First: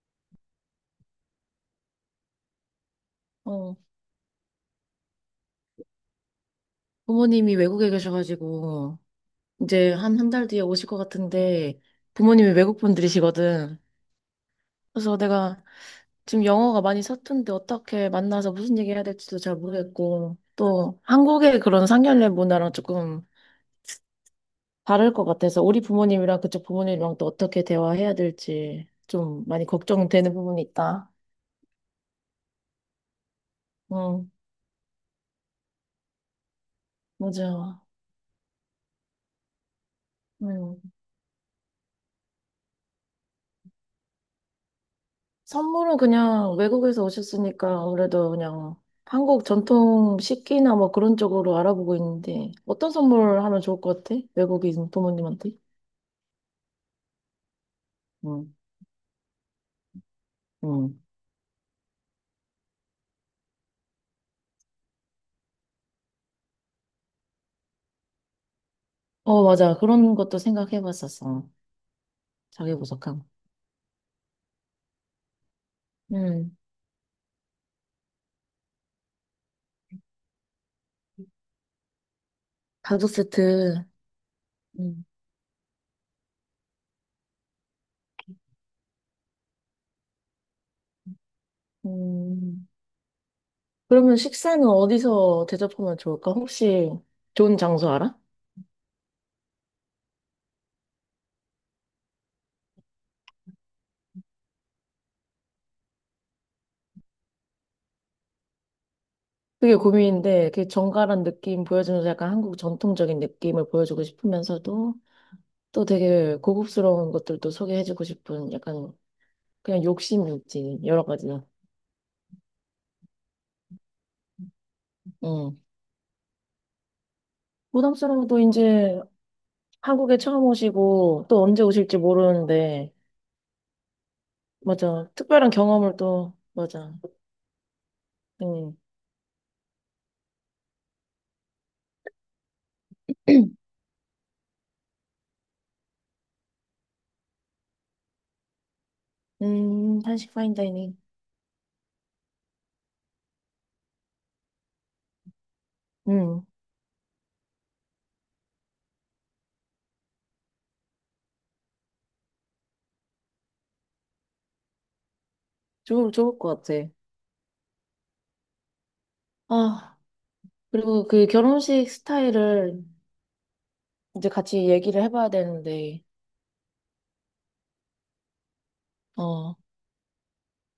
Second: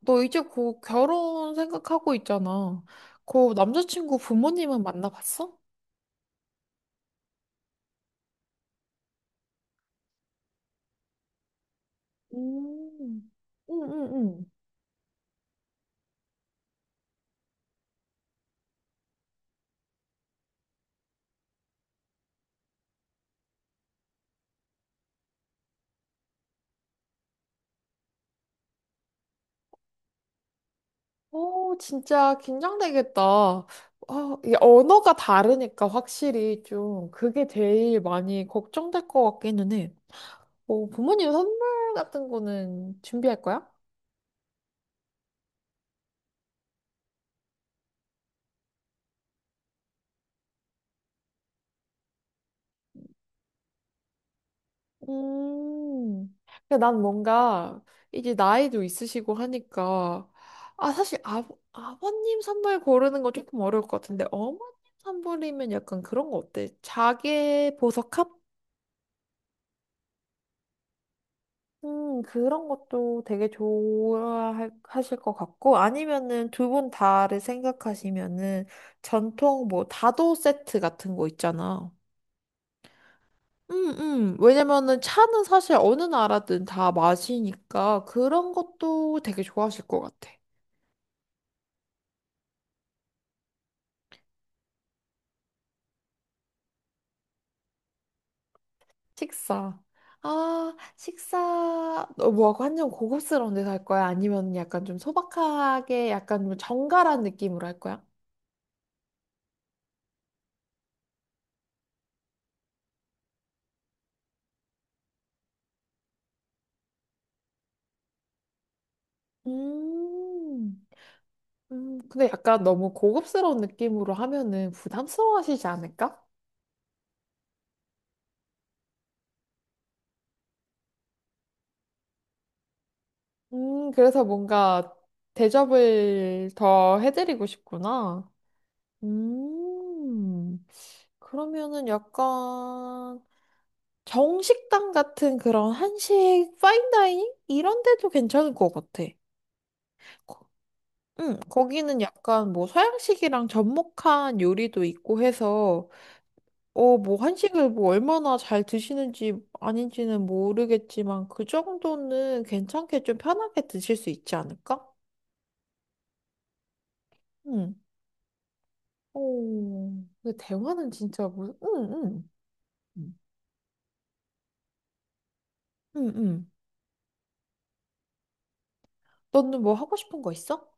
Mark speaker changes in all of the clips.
Speaker 1: 너 이제 곧 결혼 생각하고 있잖아. 그
Speaker 2: 어,
Speaker 1: 남자친구 부모님은 만나봤어?
Speaker 2: 부모님이 외국에 계셔가지고, 이제 한 한 달 뒤에 오실 것 같은데, 부모님이 외국
Speaker 1: 음,
Speaker 2: 분들이시거든.
Speaker 1: 응응 응.
Speaker 2: 그래서 내가 지금 영어가 많이 서툰데 어떻게 만나서 무슨 얘기 해야 될지도 잘 모르겠고, 또 한국의 그런 상견례 문화랑 조금 다를 것 같아서, 우리 부모님이랑 그쪽 부모님이랑 또 어떻게 대화해야 될지 좀 많이 걱정되는 부분이 있다.
Speaker 1: 오 진짜 긴장되겠다.
Speaker 2: 응,
Speaker 1: 아 이게 언어가 다르니까 확실히 좀 그게
Speaker 2: 맞아.
Speaker 1: 제일 많이 걱정될 것 같기는 해.
Speaker 2: 응.
Speaker 1: 어, 부모님 선물 같은 거는 준비할 거야?
Speaker 2: 선물은 그냥 외국에서 오셨으니까 아무래도 그냥 한국 전통 식기나 뭐 그런 쪽으로 알아보고 있는데 어떤 선물 하면 좋을 것 같아? 외국인 부모님한테?
Speaker 1: 음. 그러니까 난 뭔가 이제
Speaker 2: 응,
Speaker 1: 나이도 있으시고 하니까 아
Speaker 2: 응.
Speaker 1: 사실 아, 아버님 선물 고르는 거 조금 어려울 것 같은데 어머님 선물이면 약간 그런 거 어때? 자개 보석함?
Speaker 2: 어, 맞아. 그런 것도 생각해 봤었어.
Speaker 1: 그런
Speaker 2: 자기
Speaker 1: 것도
Speaker 2: 보석함.
Speaker 1: 되게 좋아하실 것 같고 아니면은
Speaker 2: 응.
Speaker 1: 두 분 다를 생각하시면은 전통 뭐 다도 세트 같은 거 있잖아.
Speaker 2: 가족 세트.
Speaker 1: 왜냐면은
Speaker 2: 응.
Speaker 1: 차는 사실 어느 나라든 다 마시니까 그런 것도 되게 좋아하실 것 같아.
Speaker 2: 음. 그러면 식사는 어디서 대접하면 좋을까? 혹시 좋은 장소 알아?
Speaker 1: 식사. 아, 식사, 어, 뭐, 완전 고급스러운 데서 할 거야? 아니면 약간 좀 소박하게, 약간 좀 정갈한 느낌으로 할 거야?
Speaker 2: 그게 고민인데, 그 정갈한 느낌 보여주면서 약간 한국 전통적인 느낌을 보여주고 싶으면서도 또 되게 고급스러운 것들도 소개해주고 싶은 약간 그냥 욕심이 있지,
Speaker 1: 음,
Speaker 2: 여러 가지.
Speaker 1: 근데 약간 너무 고급스러운 느낌으로 하면은 부담스러워
Speaker 2: 응.
Speaker 1: 하시지 않을까?
Speaker 2: 부담스러워도 이제 한국에 처음 오시고 또 언제 오실지 모르는데,
Speaker 1: 그래서 뭔가
Speaker 2: 맞아. 특별한 경험을 또,
Speaker 1: 대접을
Speaker 2: 맞아.
Speaker 1: 더 해드리고 싶구나.
Speaker 2: 응.
Speaker 1: 음. 그러면은 약간 정식당 같은 그런 한식 파인다이닝 이런 데도 괜찮을 것 같아.
Speaker 2: 한식
Speaker 1: 거-
Speaker 2: 파인다이닝.
Speaker 1: 응, 거기는 약간 뭐 서양식이랑 접목한 요리도 있고 해서
Speaker 2: 응.
Speaker 1: 어, 뭐 한식을 뭐 얼마나 잘 드시는지 아닌지는 모르겠지만 그 정도는 괜찮게 좀 편하게 드실 수 있지 않을까?
Speaker 2: 좋을 것 같아.
Speaker 1: 응. 오,
Speaker 2: 아,
Speaker 1: 근데 대화는
Speaker 2: 그리고
Speaker 1: 진짜
Speaker 2: 그
Speaker 1: 무슨,
Speaker 2: 결혼식
Speaker 1: 응,
Speaker 2: 스타일을
Speaker 1: 응.
Speaker 2: 이제 같이 얘기를 해봐야 되는데,
Speaker 1: 응, 응.
Speaker 2: 어,
Speaker 1: 너는 뭐 하고 싶은 거 있어?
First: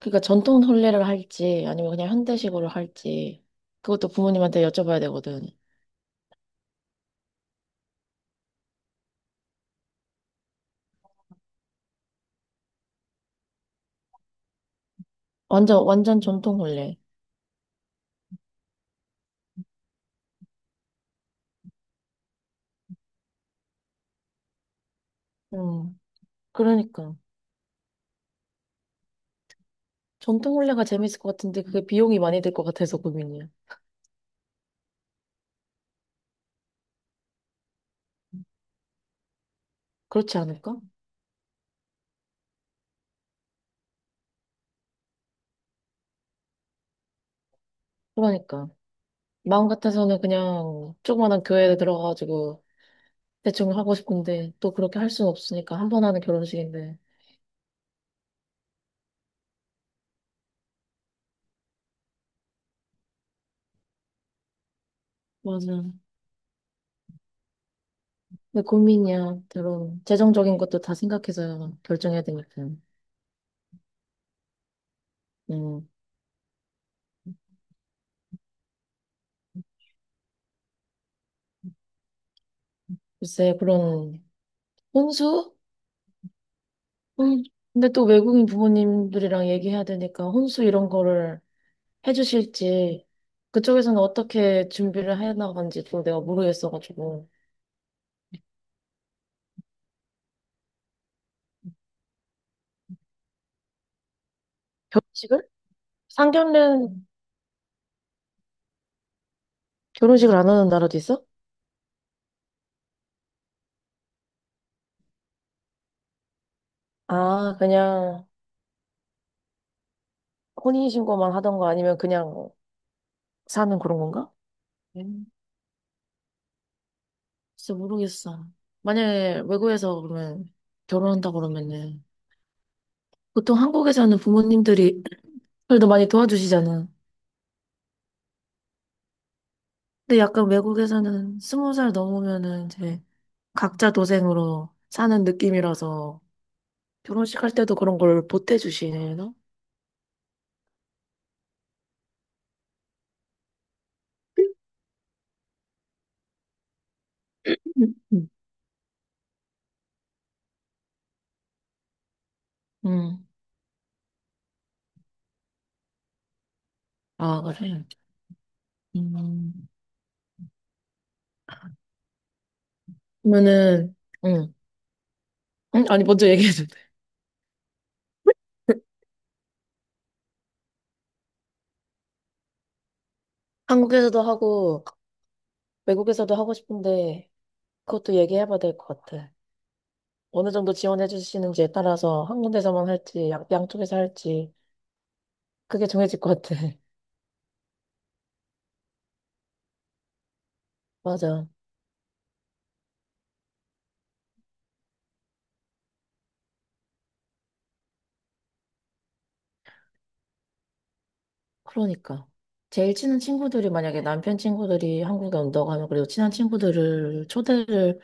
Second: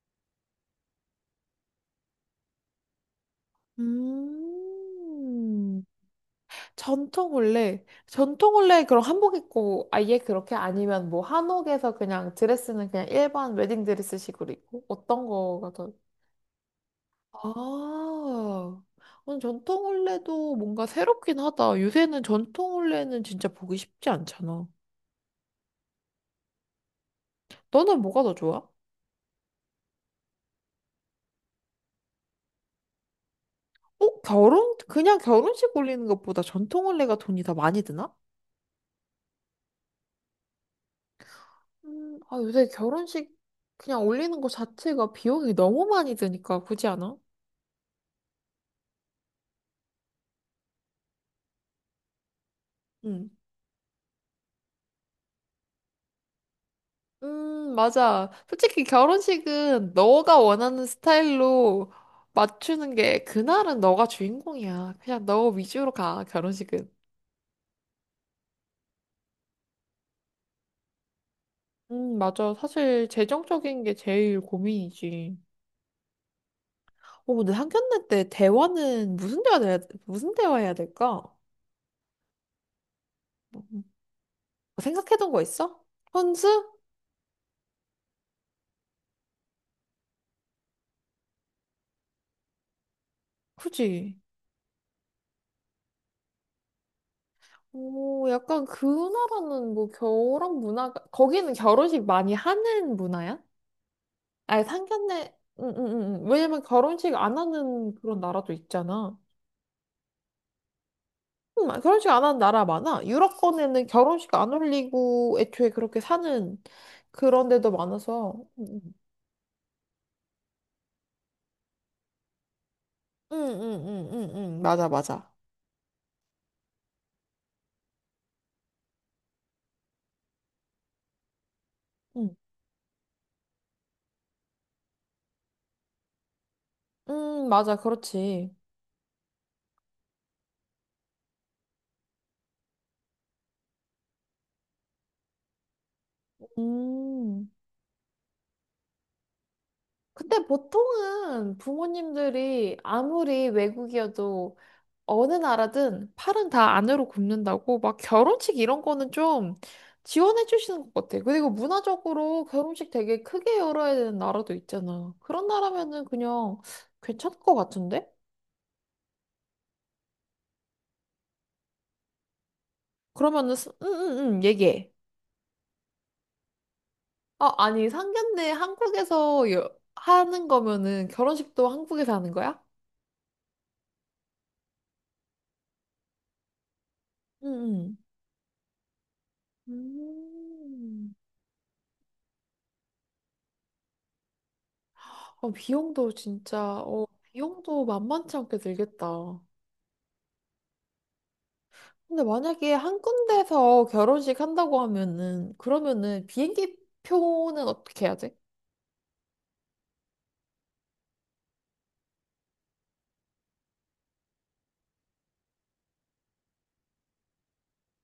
Speaker 2: 그러니까 전통 혼례를 할지, 아니면 그냥 현대식으로 할지, 그것도 부모님한테 여쭤봐야 되거든.
Speaker 1: 음, 전통 올레. 전통 올레 그럼 한복 입고 아예 그렇게 아니면 뭐 한옥에서 그냥 드레스는 그냥 일반 웨딩 드레스식으로 입고 어떤 거가
Speaker 2: 완전,
Speaker 1: 더?
Speaker 2: 완전 전통혼례.
Speaker 1: 아, 전통 올레도 뭔가 새롭긴 하다. 요새는 전통 올레는 진짜 보기 쉽지 않잖아.
Speaker 2: 음, 그러니까.
Speaker 1: 너는 뭐가 더 좋아?
Speaker 2: 전통혼례가 재밌을 것 같은데 그게 비용이 많이 들 것 같아서 고민이야.
Speaker 1: 어, 결혼? 그냥 결혼식 올리는 것보다 전통 올레가 돈이 더 많이 드나?
Speaker 2: 그렇지 않을까?
Speaker 1: 아, 요새 결혼식 그냥 올리는 거 자체가 비용이 너무 많이 드니까 굳이 않아?
Speaker 2: 그러니까. 마음 같아서는 그냥 조그만한 교회에 들어가가지고
Speaker 1: 응.
Speaker 2: 대충 하고 싶은데 또 그렇게 할 수는 없으니까 한 번 하는 결혼식인데.
Speaker 1: 맞아. 솔직히 결혼식은 너가 원하는 스타일로 맞추는 게 그날은 너가 주인공이야. 그냥 너 위주로
Speaker 2: 맞아.
Speaker 1: 가, 결혼식은.
Speaker 2: 근데 고민이야. 결혼. 재정적인 것도 다 생각해서 결정해야
Speaker 1: 맞아.
Speaker 2: 되니까.
Speaker 1: 사실 재정적인 게 제일 고민이지.
Speaker 2: 음,
Speaker 1: 어, 근데 상견례 때 대화는 무슨 대화 해야 될까?
Speaker 2: 글쎄,
Speaker 1: 뭐, 뭐,
Speaker 2: 그런
Speaker 1: 뭐 생각해둔 거
Speaker 2: 혼수?
Speaker 1: 있어? 혼수?
Speaker 2: 음, 근데 또 외국인 부모님들이랑 얘기해야 되니까 혼수 이런 거를 해주실지 그쪽에서는
Speaker 1: 그지?
Speaker 2: 어떻게 준비를 해나간지 또 내가 모르겠어가지고
Speaker 1: 오, 약간 그 나라는 뭐 결혼 문화가, 거기는 결혼식 많이 하는 문화야? 아니, 상견례,
Speaker 2: 결혼식을?
Speaker 1: 응, 응, 응. 응. 왜냐면
Speaker 2: 상견례는
Speaker 1: 결혼식 안 하는 그런 나라도 있잖아.
Speaker 2: 결혼식을 안 하는 나라도 있어?
Speaker 1: 결혼식 안 하는 나라 많아. 유럽권에는 결혼식 안 올리고 애초에 그렇게 사는 그런
Speaker 2: 아
Speaker 1: 데도
Speaker 2: 그냥
Speaker 1: 많아서. 응,
Speaker 2: 혼인신고만 하던 거 아니면 그냥
Speaker 1: 응, 응,
Speaker 2: 사는 그런
Speaker 1: 응, 응, 응.
Speaker 2: 건가?
Speaker 1: 응. 맞아,
Speaker 2: 음,
Speaker 1: 맞아.
Speaker 2: 진짜 모르겠어. 만약에 외국에서 그러면 결혼한다 그러면은
Speaker 1: 응,
Speaker 2: 보통 한국에서는 부모님들이 그래도 많이 도와주시잖아.
Speaker 1: 응, 맞아, 그렇지.
Speaker 2: 근데 약간 외국에서는 스무 살 넘으면은 이제 각자 도생으로 사는 느낌이라서 결혼식
Speaker 1: 음.
Speaker 2: 할 때도 그런 걸 보태주시나?
Speaker 1: 근데 보통은 부모님들이 아무리 외국이어도 어느 나라든 팔은 다 안으로 굽는다고 막
Speaker 2: 음.
Speaker 1: 결혼식 이런 거는 좀 지원해 주시는 것 같아. 그리고 문화적으로 결혼식 되게
Speaker 2: 응.
Speaker 1: 크게 열어야 되는 나라도 있잖아. 그런 나라면은 그냥 괜찮을
Speaker 2: 아,
Speaker 1: 것
Speaker 2: 그래.
Speaker 1: 같은데?
Speaker 2: 음.
Speaker 1: 그러면은
Speaker 2: 그러면은,
Speaker 1: 응응응
Speaker 2: 응.
Speaker 1: 얘기해.
Speaker 2: 응? 아니, 먼저 얘기해도 돼.
Speaker 1: 아 아니 상견례 하는 거면은 결혼식도 한국에서 하는 거야?
Speaker 2: 한국에서도 하고, 외국에서도 하고 싶은데,
Speaker 1: 응응.
Speaker 2: 그것도 얘기해봐야 될 것 같아. 어느 정도 지원해
Speaker 1: 음.
Speaker 2: 주시는지에 따라서 한 군데서만 할지, 양쪽에서 할지,
Speaker 1: 어,
Speaker 2: 그게
Speaker 1: 비용도
Speaker 2: 정해질 것 같아.
Speaker 1: 진짜 어 비용도 만만치 않게 들겠다.
Speaker 2: 맞아.
Speaker 1: 근데 만약에 한 군데서 결혼식 한다고 하면은, 그러면은 비행기 표는 어떻게 해야 돼?
Speaker 2: 그러니까. 제일 친한 친구들이 만약에 남편 친구들이 한국에 온다고 하면 그래도 친한 친구들을 초대를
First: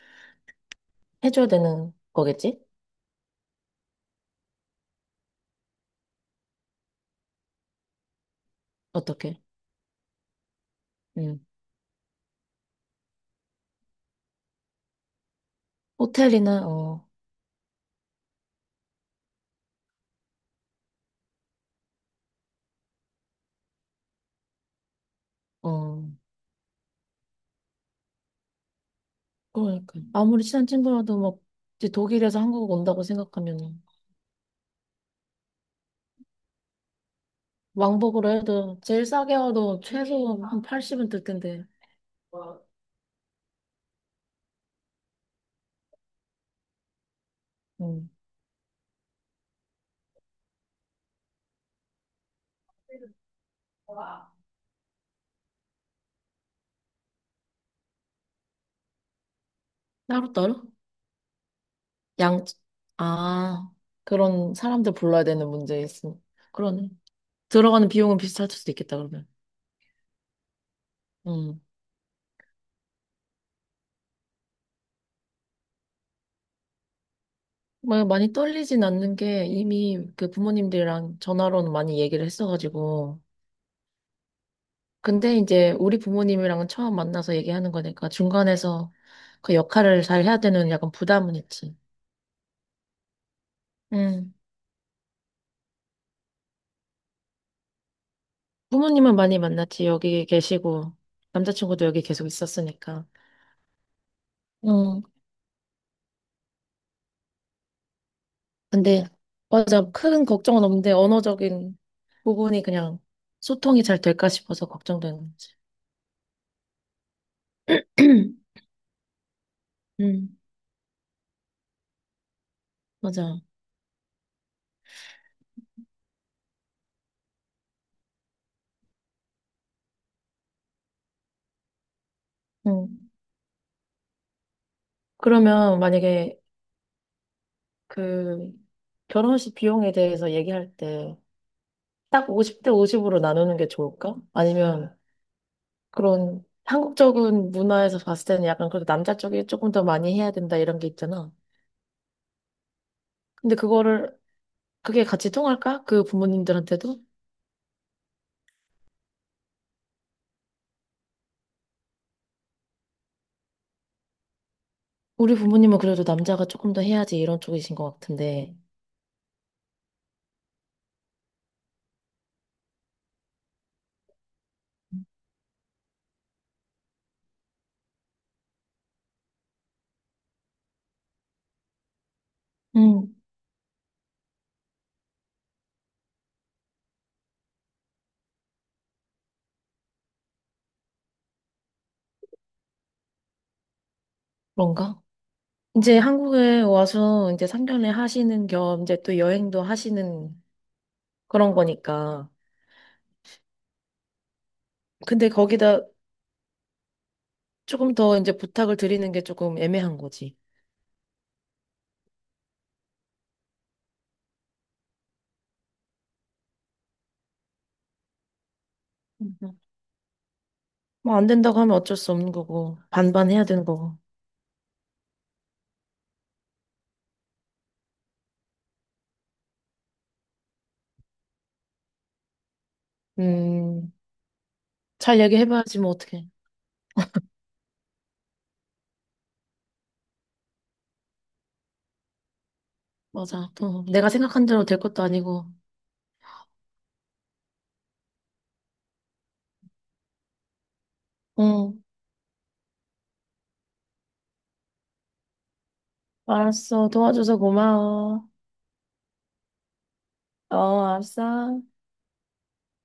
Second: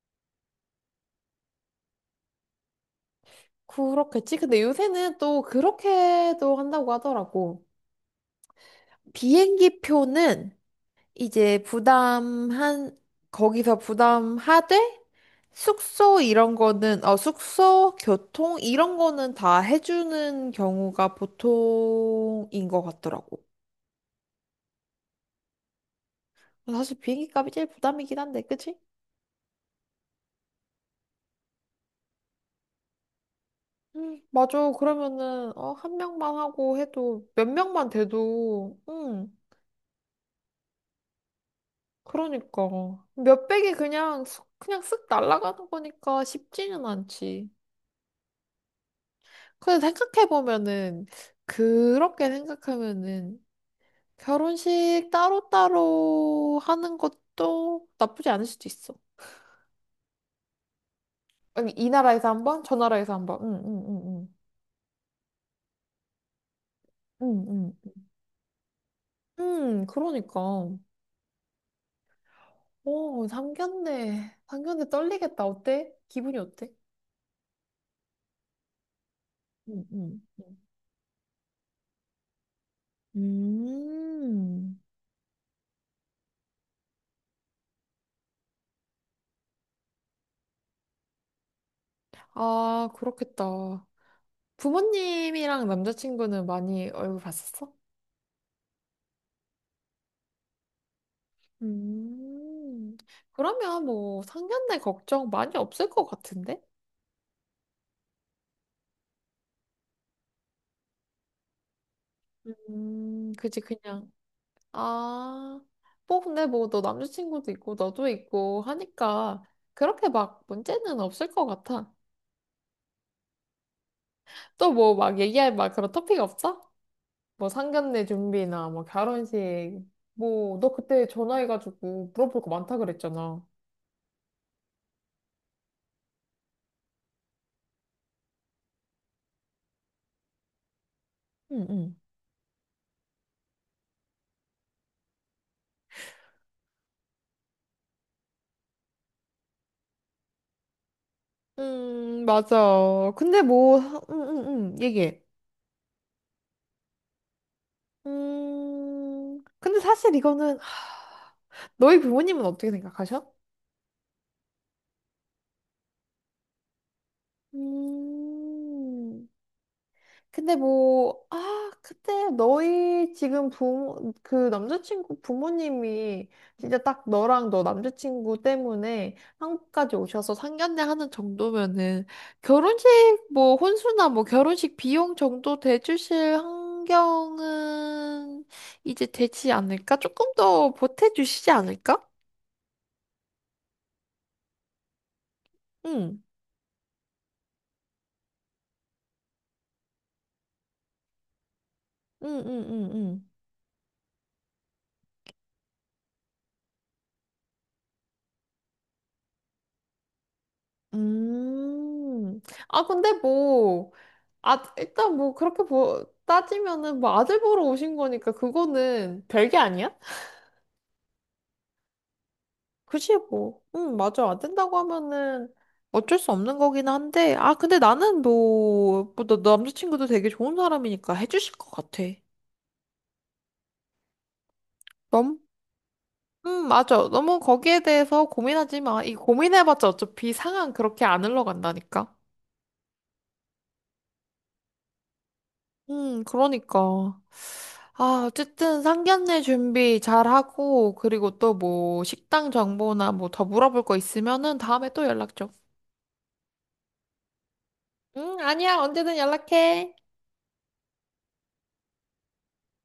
Speaker 2: 해줘야 되는 거겠지?
Speaker 1: 그렇겠지? 근데 요새는 또 그렇게도 한다고 하더라고.
Speaker 2: 어떻게?
Speaker 1: 비행기 표는
Speaker 2: 응.
Speaker 1: 이제 부담한, 거기서 부담하되, 숙소 이런
Speaker 2: 호텔이나,
Speaker 1: 거는,
Speaker 2: 어,
Speaker 1: 어, 숙소, 교통 이런 거는 다 해주는 경우가 보통인 것 같더라고.
Speaker 2: 어.
Speaker 1: 사실 비행기 값이 제일 부담이긴 한데, 그치?
Speaker 2: 그러니까. 아무리 친한 친구라도 막, 이제 독일에서 한국 온다고 생각하면,
Speaker 1: 맞아. 그러면은, 어, 한 명만 하고 해도 몇 명만
Speaker 2: 왕복으로
Speaker 1: 돼도,
Speaker 2: 해도, 제일 싸게 와도 최소 한 80은 들 텐데.
Speaker 1: 그러니까. 몇백이 그냥, 그냥 쓱 날아가는 거니까 쉽지는 않지.
Speaker 2: 음.
Speaker 1: 근데 그렇게 생각하면은, 결혼식 따로따로 하는 것도 나쁘지 않을 수도 있어.
Speaker 2: 따로따로?
Speaker 1: 아니, 이 나라에서 한
Speaker 2: 양,
Speaker 1: 번, 저 나라에서 한 번. 응,
Speaker 2: 아,
Speaker 1: 응, 응, 응.
Speaker 2: 그런 사람들 불러야 되는 문제 있음. 그러네.
Speaker 1: 응,
Speaker 2: 들어가는 비용은 비슷할 수도 있겠다, 그러면.
Speaker 1: 응. 응, 그러니까.
Speaker 2: 음.
Speaker 1: 오, 상견례. 상견례 떨리겠다. 어때? 기분이 어때?
Speaker 2: 뭐, 많이 떨리진 않는 게 이미
Speaker 1: 응응.
Speaker 2: 그 부모님들이랑 전화로는 많이 얘기를 했어가지고,
Speaker 1: 음.
Speaker 2: 근데 이제 우리 부모님이랑은 처음 만나서 얘기하는 거니까 중간에서 그 역할을 잘 해야 되는 약간 부담은 있지.
Speaker 1: 아, 그렇겠다.
Speaker 2: 음.
Speaker 1: 부모님이랑 남자친구는 많이 얼굴 봤었어?
Speaker 2: 부모님은 많이 만났지. 여기 계시고 남자친구도 여기 계속
Speaker 1: 음,
Speaker 2: 있었으니까.
Speaker 1: 그러면 뭐 상견례
Speaker 2: 응.
Speaker 1: 걱정 많이 없을 것 같은데?
Speaker 2: 근데 맞아. 큰 걱정은 없는데 언어적인 부분이 그냥
Speaker 1: 그지,
Speaker 2: 소통이 잘
Speaker 1: 그냥.
Speaker 2: 될까 싶어서 걱정되는 거지.
Speaker 1: 아, 뭐 근데 뭐 너 남자친구도 있고 너도 있고 하니까 그렇게
Speaker 2: 응.
Speaker 1: 막 문제는 없을 것 같아.
Speaker 2: 맞아.
Speaker 1: 또 뭐 막 얘기할 막 그런 토픽 없어? 뭐 상견례 준비나 뭐 결혼식 뭐 너 그때 전화해가지고 물어볼 거 많다
Speaker 2: 음.
Speaker 1: 그랬잖아.
Speaker 2: 그러면 만약에 그 결혼식 비용에 대해서 얘기할 때
Speaker 1: 응, 응.
Speaker 2: 딱 50대 50으로 나누는 게 좋을까? 아니면 그런 한국적인 문화에서 봤을 때는 약간 그래도 남자 쪽이 조금 더 많이 해야 된다 이런 게 있잖아.
Speaker 1: 맞아.
Speaker 2: 근데 그거를
Speaker 1: 응, 응, 응,
Speaker 2: 그게
Speaker 1: 얘기해.
Speaker 2: 같이 통할까? 그 부모님들한테도?
Speaker 1: 근데 사실 이거는, 하, 너희 부모님은 어떻게 생각하셔?
Speaker 2: 우리 부모님은 그래도 남자가 조금 더 해야지 이런 쪽이신 것 같은데.
Speaker 1: 음, 그때 그 남자친구 부모님이 진짜 딱 너랑 너 남자친구 때문에 한국까지 오셔서 상견례 하는 정도면은 결혼식
Speaker 2: 음.
Speaker 1: 뭐 혼수나 뭐 결혼식 비용 정도 대주실 환경은 이제 되지 않을까? 조금 더 보태주시지 않을까?
Speaker 2: 그런가? 이제
Speaker 1: 응,
Speaker 2: 한국에 와서 이제 상년에 하시는 겸 이제 또 여행도 하시는 그런
Speaker 1: 응,
Speaker 2: 거니까.
Speaker 1: 응, 응, 응.
Speaker 2: 근데 거기다 조금 더 이제 부탁을 드리는 게 조금 애매한 거지.
Speaker 1: 음, 근데 뭐, 아, 일단 뭐 그렇게 보, 따지면은 뭐 아들 보러 오신 거니까 그거는 별게 아니야?
Speaker 2: 뭐 안 된다고 하면 어쩔 수 없는 거고
Speaker 1: 그치
Speaker 2: 반반 해야
Speaker 1: 뭐.
Speaker 2: 되는
Speaker 1: 응,
Speaker 2: 거고.
Speaker 1: 맞아. 안 된다고 하면은 어쩔 수 없는 거긴 한데. 근데 나는 너 남자친구도 되게 좋은 사람이니까 해주실 것 같아.
Speaker 2: 음, 잘
Speaker 1: 너무,
Speaker 2: 얘기해봐야지 뭐 어떡해.
Speaker 1: 맞아. 너무 거기에 대해서 고민하지 마. 이 고민해봤자 어차피 상황 그렇게 안 흘러간다니까.
Speaker 2: 맞아. 또 내가 생각한 대로 될 것도 아니고.
Speaker 1: 그러니까. 아, 어쨌든 상견례 준비 잘하고, 그리고 또
Speaker 2: 응,
Speaker 1: 뭐, 식당 정보나 뭐 더 물어볼 거 있으면은 다음에 또 연락 줘.
Speaker 2: 알았어. 도와줘서 고마워.
Speaker 1: 응, 아니야. 언제든 연락해.
Speaker 2: 어, 알았어.